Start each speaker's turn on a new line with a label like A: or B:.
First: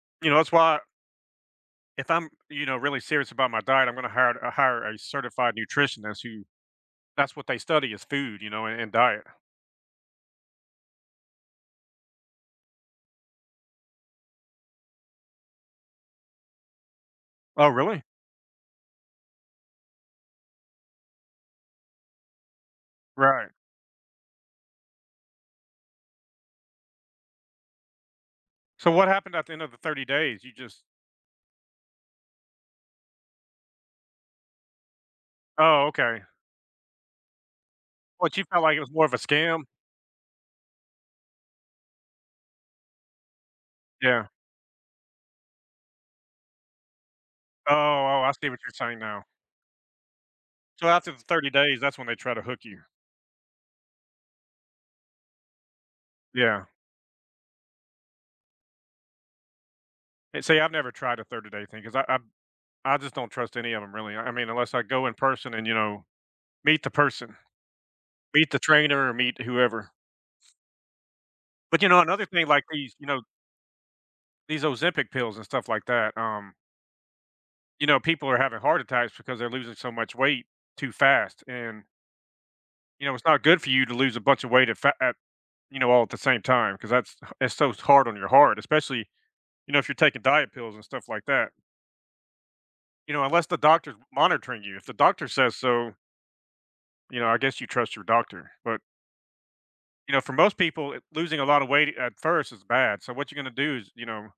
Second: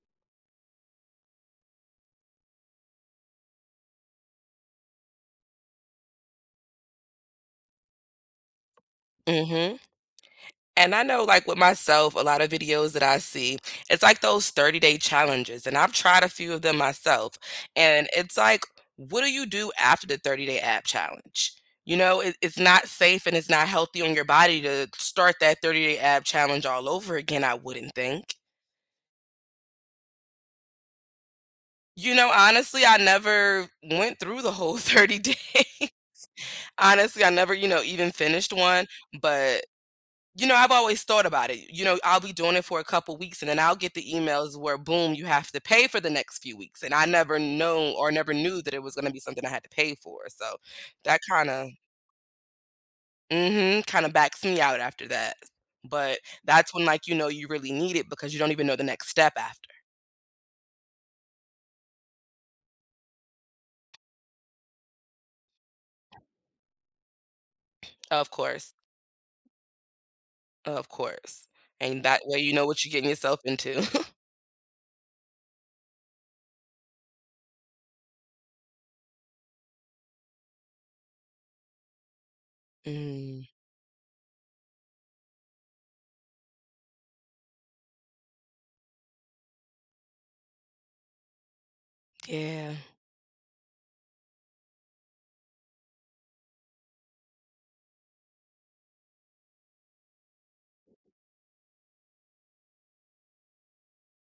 A: You know, that's why if I'm, you know, really serious about my diet, I'm gonna hire hire a certified nutritionist who, that's what they study is food, you know, and, and diet.
B: Mhm. And I know, like, with myself, a lotta videos that I see, it's, like, those 30 day challenges and I've tried a few of them myself
A: Oh, really?
B: and it's, like, what do you do after the 30 day ab challenge? You know, it it's not safe and it's
A: Right.
B: not healthy on your body to start that 30 day ab challenge all over again, I wouldn't think.
A: So what happened at the end of the 30 days? You just
B: You know, honestly, I never went through the whole 30 days.
A: Oh, OK.
B: Honestly, I never, you know, even
A: But you
B: finished
A: felt like it
B: one,
A: was more of a scam?
B: but, you know, I've always thought about it, you know, I'll be doing it for a couple weeks and then I'll get the
A: Yeah.
B: emails where boom, you have to pay for the next few weeks and I never
A: Oh,
B: know or
A: oh, oh, I
B: never
A: see what
B: knew
A: you're
B: that it was
A: saying
B: gonna be
A: now.
B: something I had to pay for, so
A: So after the
B: that
A: 30
B: kinda
A: days, that's when they try to hook you.
B: Mhm. Kinda backs me out after that, but
A: Yeah.
B: that's when, like, you know, you really need it because you don't even know the next step after.
A: And see, I've never tried a 30 day thing because I I I just don't trust any of 'em, really. I mean, unless I go in person and, you know, meet the person.
B: Of
A: Meet the
B: course.
A: trainer or meet whoever.
B: Of course,
A: But you know,
B: and that
A: another
B: way
A: thing,
B: you
A: like,
B: know what you're
A: these, you
B: getting
A: know
B: yourself into.
A: these Ozempic pills and stuff like that, um You know, people are having heart attacks because they're losing so much weight too fast and you know, it's not
B: Mm.
A: good for you to lose a bunch of weight at f at, you know, all at the same time 'cause that's, it's so hard on your heart, especially, you know, if you're taking diet pills and stuff like that.
B: Yeah.
A: You know, unless the doctor's monitoring you, if the doctor says so you know, I guess you trust your doctor, but you know, for most people, losing a lotta weight at first is bad. So what you're gonna do is, you know